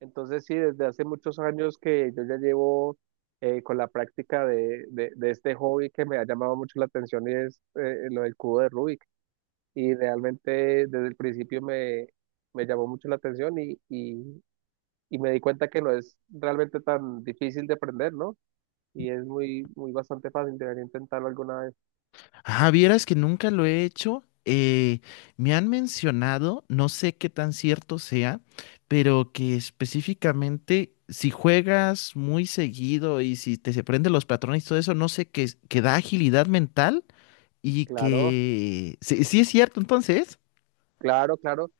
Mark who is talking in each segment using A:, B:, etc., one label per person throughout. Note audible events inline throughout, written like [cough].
A: Entonces sí, desde hace muchos años que yo ya llevo con la práctica de este hobby que me ha llamado mucho la atención y es lo del cubo de Rubik. Y realmente desde el principio me llamó mucho la atención y me di cuenta que no es realmente tan difícil de aprender, ¿no? Y es muy bastante fácil, debería intentarlo alguna vez.
B: Ah, vieras que nunca lo he hecho. Me han mencionado, no sé qué tan cierto sea, pero que específicamente si juegas muy seguido y si te se prenden los patrones y todo eso, no sé, que, que da agilidad mental y
A: Claro,
B: que... Sí, sí es cierto, entonces.
A: claro, claro.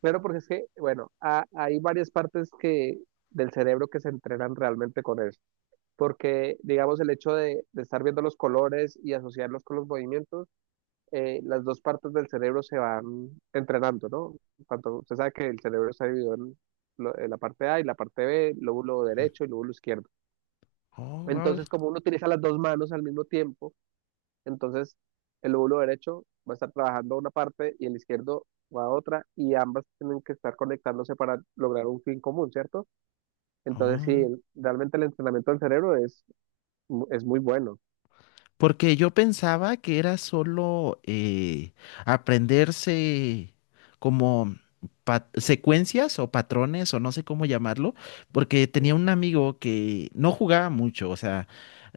A: Claro, porque es que, bueno, hay varias partes, del cerebro que se entrenan realmente con eso. Porque digamos el hecho de estar viendo los colores y asociarlos con los movimientos, las dos partes del cerebro se van entrenando, ¿no? Tanto usted sabe que el cerebro está dividido en la parte A y la parte B, lóbulo derecho y lóbulo izquierdo.
B: Oh,
A: Entonces, como uno utiliza las dos manos al mismo tiempo, entonces el lóbulo derecho va a estar trabajando una parte y el izquierdo va a otra y ambas tienen que estar conectándose para lograr un fin común, ¿cierto? Entonces, sí,
B: wow.
A: realmente el entrenamiento del cerebro es, es muy bueno.
B: Porque yo pensaba que era solo aprenderse como secuencias o patrones o no sé cómo llamarlo, porque tenía
A: ¿Sí?
B: un amigo que no jugaba mucho, o sea,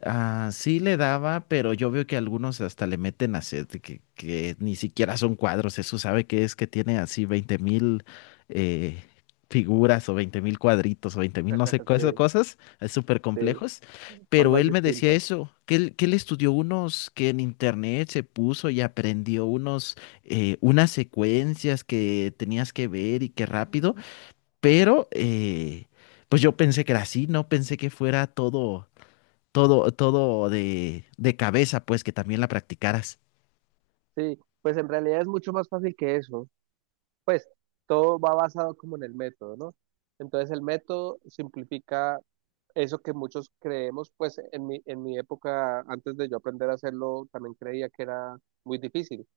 B: ah, sí le daba, pero yo veo que algunos hasta le meten a set, que ni siquiera son cuadros, eso sabe que es que tiene así 20.000 eh, figuras o 20.000 cuadritos o 20.000 no sé, cosas,
A: Sí,
B: cosas súper
A: sí,
B: complejos. Pero
A: formas
B: él me decía
A: distintas.
B: eso, que él estudió unos, que en internet se puso y aprendió unas secuencias que tenías que ver y que rápido, pero pues yo pensé que era así, no pensé que fuera todo, todo, todo de, cabeza, pues que también la practicaras.
A: Sí, pues en realidad es mucho más fácil que eso. Pues todo va basado como en el método, ¿no? Entonces el método simplifica eso que muchos creemos, pues en en mi época, antes de yo aprender a hacerlo, también creía que era muy difícil,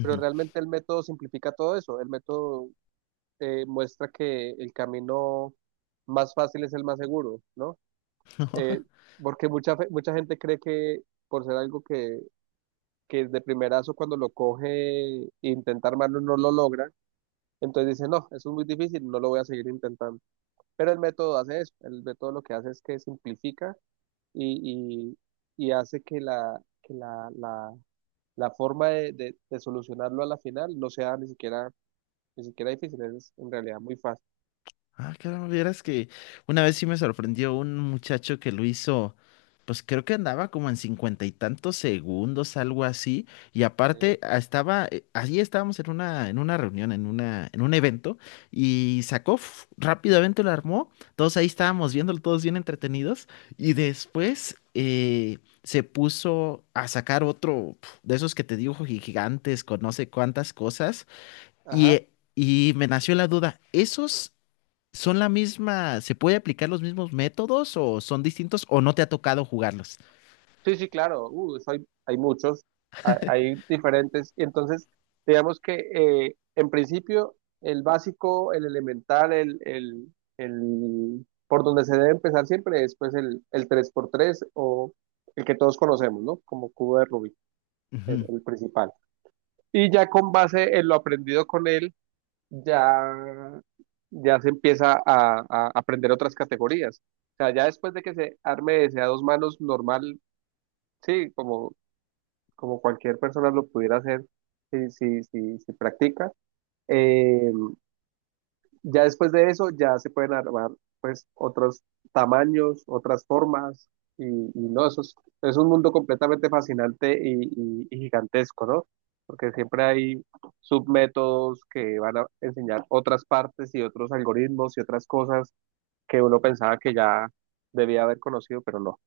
A: pero realmente el método simplifica todo eso. El método muestra que el camino más fácil es el más seguro, ¿no? Eh,
B: [laughs]
A: porque mucha gente cree que por ser algo que de primerazo cuando lo coge, e intenta armarlo, no lo logra. Entonces dice, no, eso es muy difícil, no lo voy a seguir intentando. Pero el método hace eso, el método lo que hace es que simplifica y, y hace que la forma de solucionarlo a la final no sea ni ni siquiera difícil, es en realidad muy fácil.
B: Ah, claro, vieras que una vez sí me sorprendió un muchacho que lo hizo, pues creo que andaba como en cincuenta y tantos segundos, algo así, y
A: ¿Sí?
B: aparte ah, allí estábamos en una reunión, en un evento, y sacó, rápidamente lo armó, todos ahí estábamos viéndolo, todos bien entretenidos, y después se puso a sacar otro de esos que te dibujo gigantes con no sé cuántas cosas, y...
A: Ajá.
B: eh, y me nació la duda. ¿Esos ¿Son la misma? ¿Se puede aplicar los mismos métodos o son distintos o no te ha tocado jugarlos?
A: Sí, sí, claro, hay muchos, hay diferentes. Y entonces, digamos que en principio el básico, el elemental, por donde se debe empezar siempre es pues el tres por tres o el que todos conocemos, ¿no? Como cubo de Rubik,
B: Ujú.
A: el principal. Y ya con base en lo aprendido con él, ya, ya se empieza a aprender otras categorías. O sea, ya después de que se arme ese a dos manos normal, sí, como como cualquier persona lo pudiera hacer si practica. Eh, ya después de eso ya se pueden armar pues otros tamaños, otras formas y no, eso es un mundo completamente fascinante y, y gigantesco, ¿no? Porque siempre hay submétodos que van a enseñar otras partes y otros algoritmos y otras cosas que uno pensaba que ya debía haber conocido, pero no.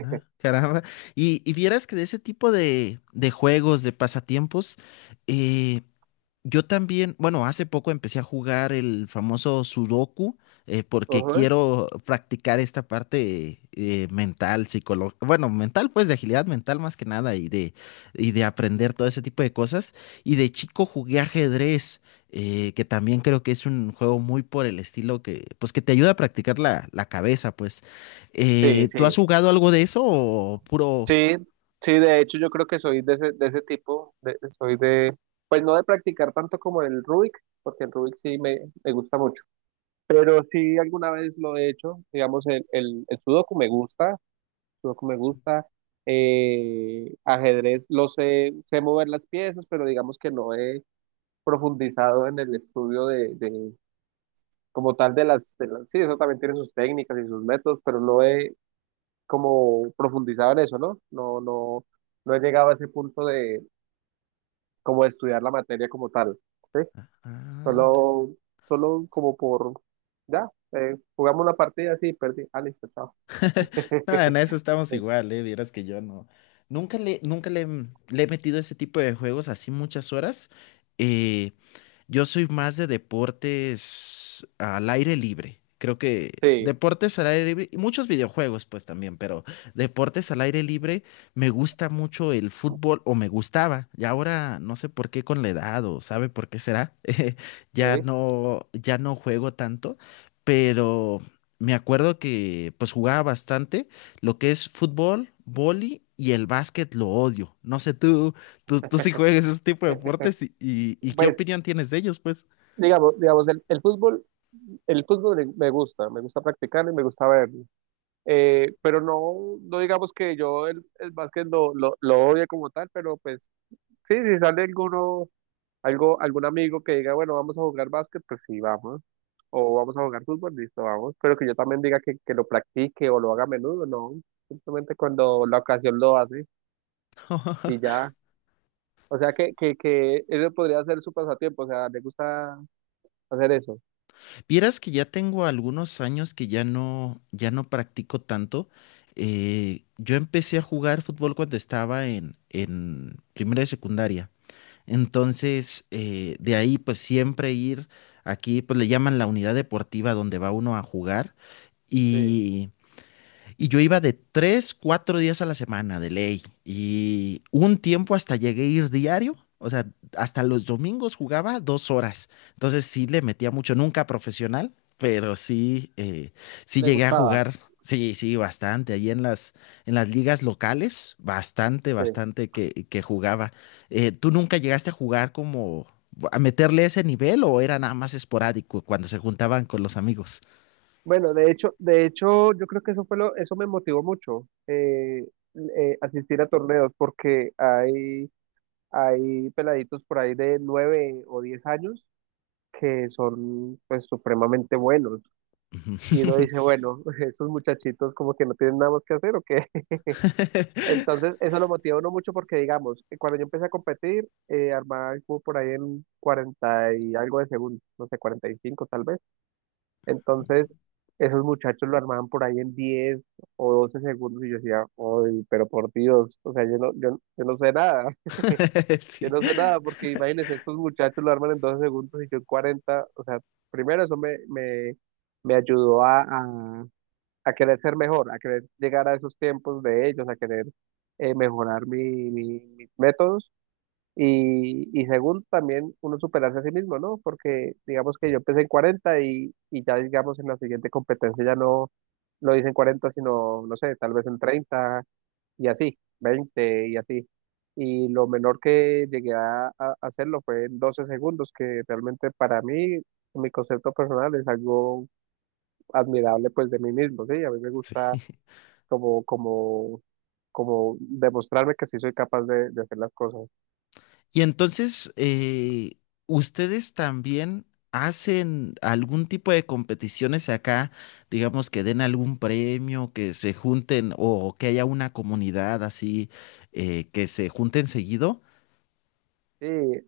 B: Ah, caramba. Y vieras que de ese tipo de juegos, de pasatiempos, eh, yo también, bueno, hace poco empecé a jugar el famoso Sudoku porque
A: Ujú.
B: quiero practicar esta parte mental, psicológica, bueno, mental pues de agilidad mental más que nada y de, y de aprender todo ese tipo de cosas. Y de chico jugué ajedrez, que también creo que es un juego muy por el estilo que, pues que te ayuda a practicar la, la cabeza, pues.
A: Sí,
B: ¿Tú has
A: sí.
B: jugado algo de eso o puro...
A: Sí, sí, de hecho yo creo que soy de ese tipo, soy de, pues no de practicar tanto como el Rubik, porque el Rubik me gusta mucho, pero sí alguna vez lo he hecho, digamos el Sudoku me gusta, ajedrez, lo sé, sé mover las piezas, pero digamos que no he profundizado en el estudio de como tal de sí, eso también tiene sus técnicas y sus métodos, pero no he como profundizado en eso, ¿no? No, no, no he llegado a ese punto de como de estudiar la materia como tal, ¿sí?
B: Ah, ah,
A: Solo, solo como por, ya, jugamos una partida, así, perdí, ah, listo, chao.
B: [laughs] no, en eso
A: [laughs]
B: estamos igual, ¿eh? Vieras que yo no. Nunca le, le he metido ese tipo de juegos así muchas horas. eh, yo soy más de deportes al aire libre. Creo que
A: Sí,
B: deportes al aire libre y muchos videojuegos pues también, pero deportes al aire libre me gusta mucho el fútbol o me gustaba. Y ahora no sé por qué con la edad o sabe por qué será. [laughs] Ya
A: sí.
B: no ya no juego tanto, pero me acuerdo que pues jugaba bastante lo que es fútbol, vóley y el básquet lo odio. No sé tú. Tú sí juegas ese tipo de deportes y ¿qué
A: Pues,
B: opinión tienes de ellos, pues?
A: digamos, el fútbol me gusta practicarlo y me gusta verlo. Pero no, no digamos que yo el básquet lo odie como tal, pero pues sí, si sale alguno Algo, algún amigo que diga, bueno, vamos a jugar básquet, pues sí, vamos. O vamos a jugar fútbol, listo, vamos. Pero que yo también diga que lo practique o lo haga a menudo, no. Simplemente cuando la ocasión lo hace y
B: [laughs]
A: ya. O sea que ese podría ser su pasatiempo, o sea, le gusta hacer eso.
B: Vieras que ya tengo algunos años que ya no practico tanto. Yo empecé a jugar fútbol cuando estaba en primera de secundaria. Entonces, de ahí pues siempre ir aquí, pues le llaman la unidad deportiva donde va uno a jugar.
A: Sí,
B: Y yo iba de 3, 4 días a la semana de ley. Y un tiempo hasta llegué a ir diario. O sea, hasta los domingos jugaba 2 horas. Entonces sí le metía mucho, nunca profesional, pero sí, sí
A: le
B: llegué a
A: gustaba,
B: jugar. Sí, sí, bastante. Allí en las, ligas locales, bastante,
A: sí.
B: bastante que jugaba. ¿Tú nunca llegaste a jugar como a meterle ese nivel o era nada más esporádico cuando se juntaban con los amigos?
A: Bueno, de hecho, yo creo que eso fue lo, eso me motivó mucho, asistir a torneos, porque hay peladitos por ahí de 9 o 10 años que son pues supremamente buenos. Y uno
B: Ujú.
A: dice, bueno, [laughs] esos muchachitos como que no tienen nada más que hacer o qué. [laughs]
B: [laughs]
A: Entonces eso lo motiva a uno mucho porque digamos, cuando yo empecé a competir, armaba el cubo por ahí en 40 y algo de segundos, no sé, 45 tal vez. Entonces esos muchachos lo armaban por ahí en 10 o 12 segundos y yo decía, uy, pero por Dios, o sea, yo no sé nada.
B: [laughs]
A: Yo
B: Sí,
A: no sé nada, porque imagínense, estos muchachos lo arman en 12 segundos y yo en 40. O sea, primero eso me ayudó a querer ser mejor, a querer llegar a esos tiempos de ellos, a querer mejorar mis métodos. Y segundo, también uno superarse a sí mismo, ¿no? Porque digamos que yo empecé en 40 y ya digamos en la siguiente competencia ya no lo hice en 40 sino, no sé, tal vez en 30 y así, 20 y así. Y lo menor que llegué a hacerlo fue en 12 segundos, que realmente para mí, mi concepto personal es algo admirable pues de mí mismo, ¿sí? A mí me
B: sí.
A: gusta como, como, como demostrarme que sí soy capaz de hacer las cosas.
B: Y entonces, ¿ustedes también hacen algún tipo de competiciones acá? Digamos que den algún premio, que se junten o que haya una comunidad así, que se junten seguido.
A: Sí,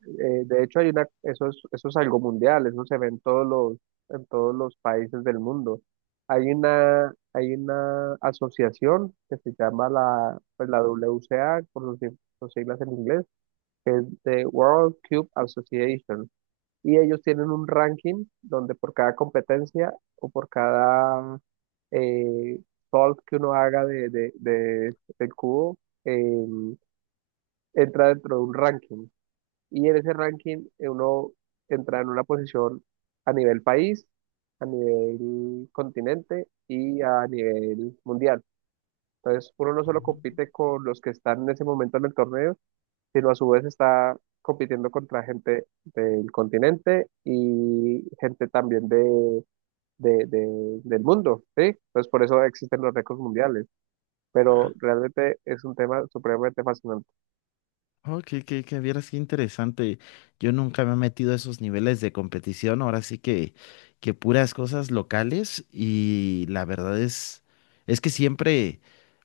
A: de hecho hay una, eso es algo mundial, eso se ve en todos en todos los países del mundo. Hay una asociación que se llama la, pues la WCA, por sus siglas en inglés, que es the World Cube Association. Y ellos tienen un ranking donde por cada competencia o por cada eh, solve que uno haga del cubo, eh, entra dentro de un ranking. Y en ese ranking uno entra en una posición a nivel país, a nivel continente y a nivel mundial. Entonces uno no solo compite con los que están en ese momento en el torneo, sino a su vez está compitiendo contra gente del continente y gente también de, del mundo, ¿sí? Entonces por eso existen los récords mundiales,
B: Oh.
A: pero realmente es un tema supremamente fascinante.
B: Oh, que vieras qué interesante. Yo nunca me he metido a esos niveles de competición. Ahora sí que puras cosas locales. Y la verdad es que siempre,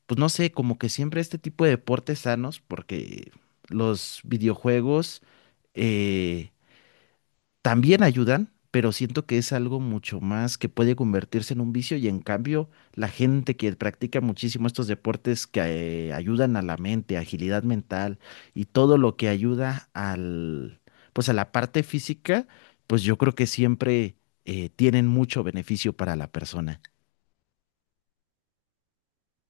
B: pues no sé, como que siempre este tipo de deportes sanos, porque los videojuegos, eh, también ayudan, pero siento que es algo mucho más que puede convertirse en un vicio y en cambio la gente que practica muchísimo estos deportes que ayudan a la mente, agilidad mental y todo lo que ayuda pues a la parte física, pues yo creo que siempre tienen mucho beneficio para la persona.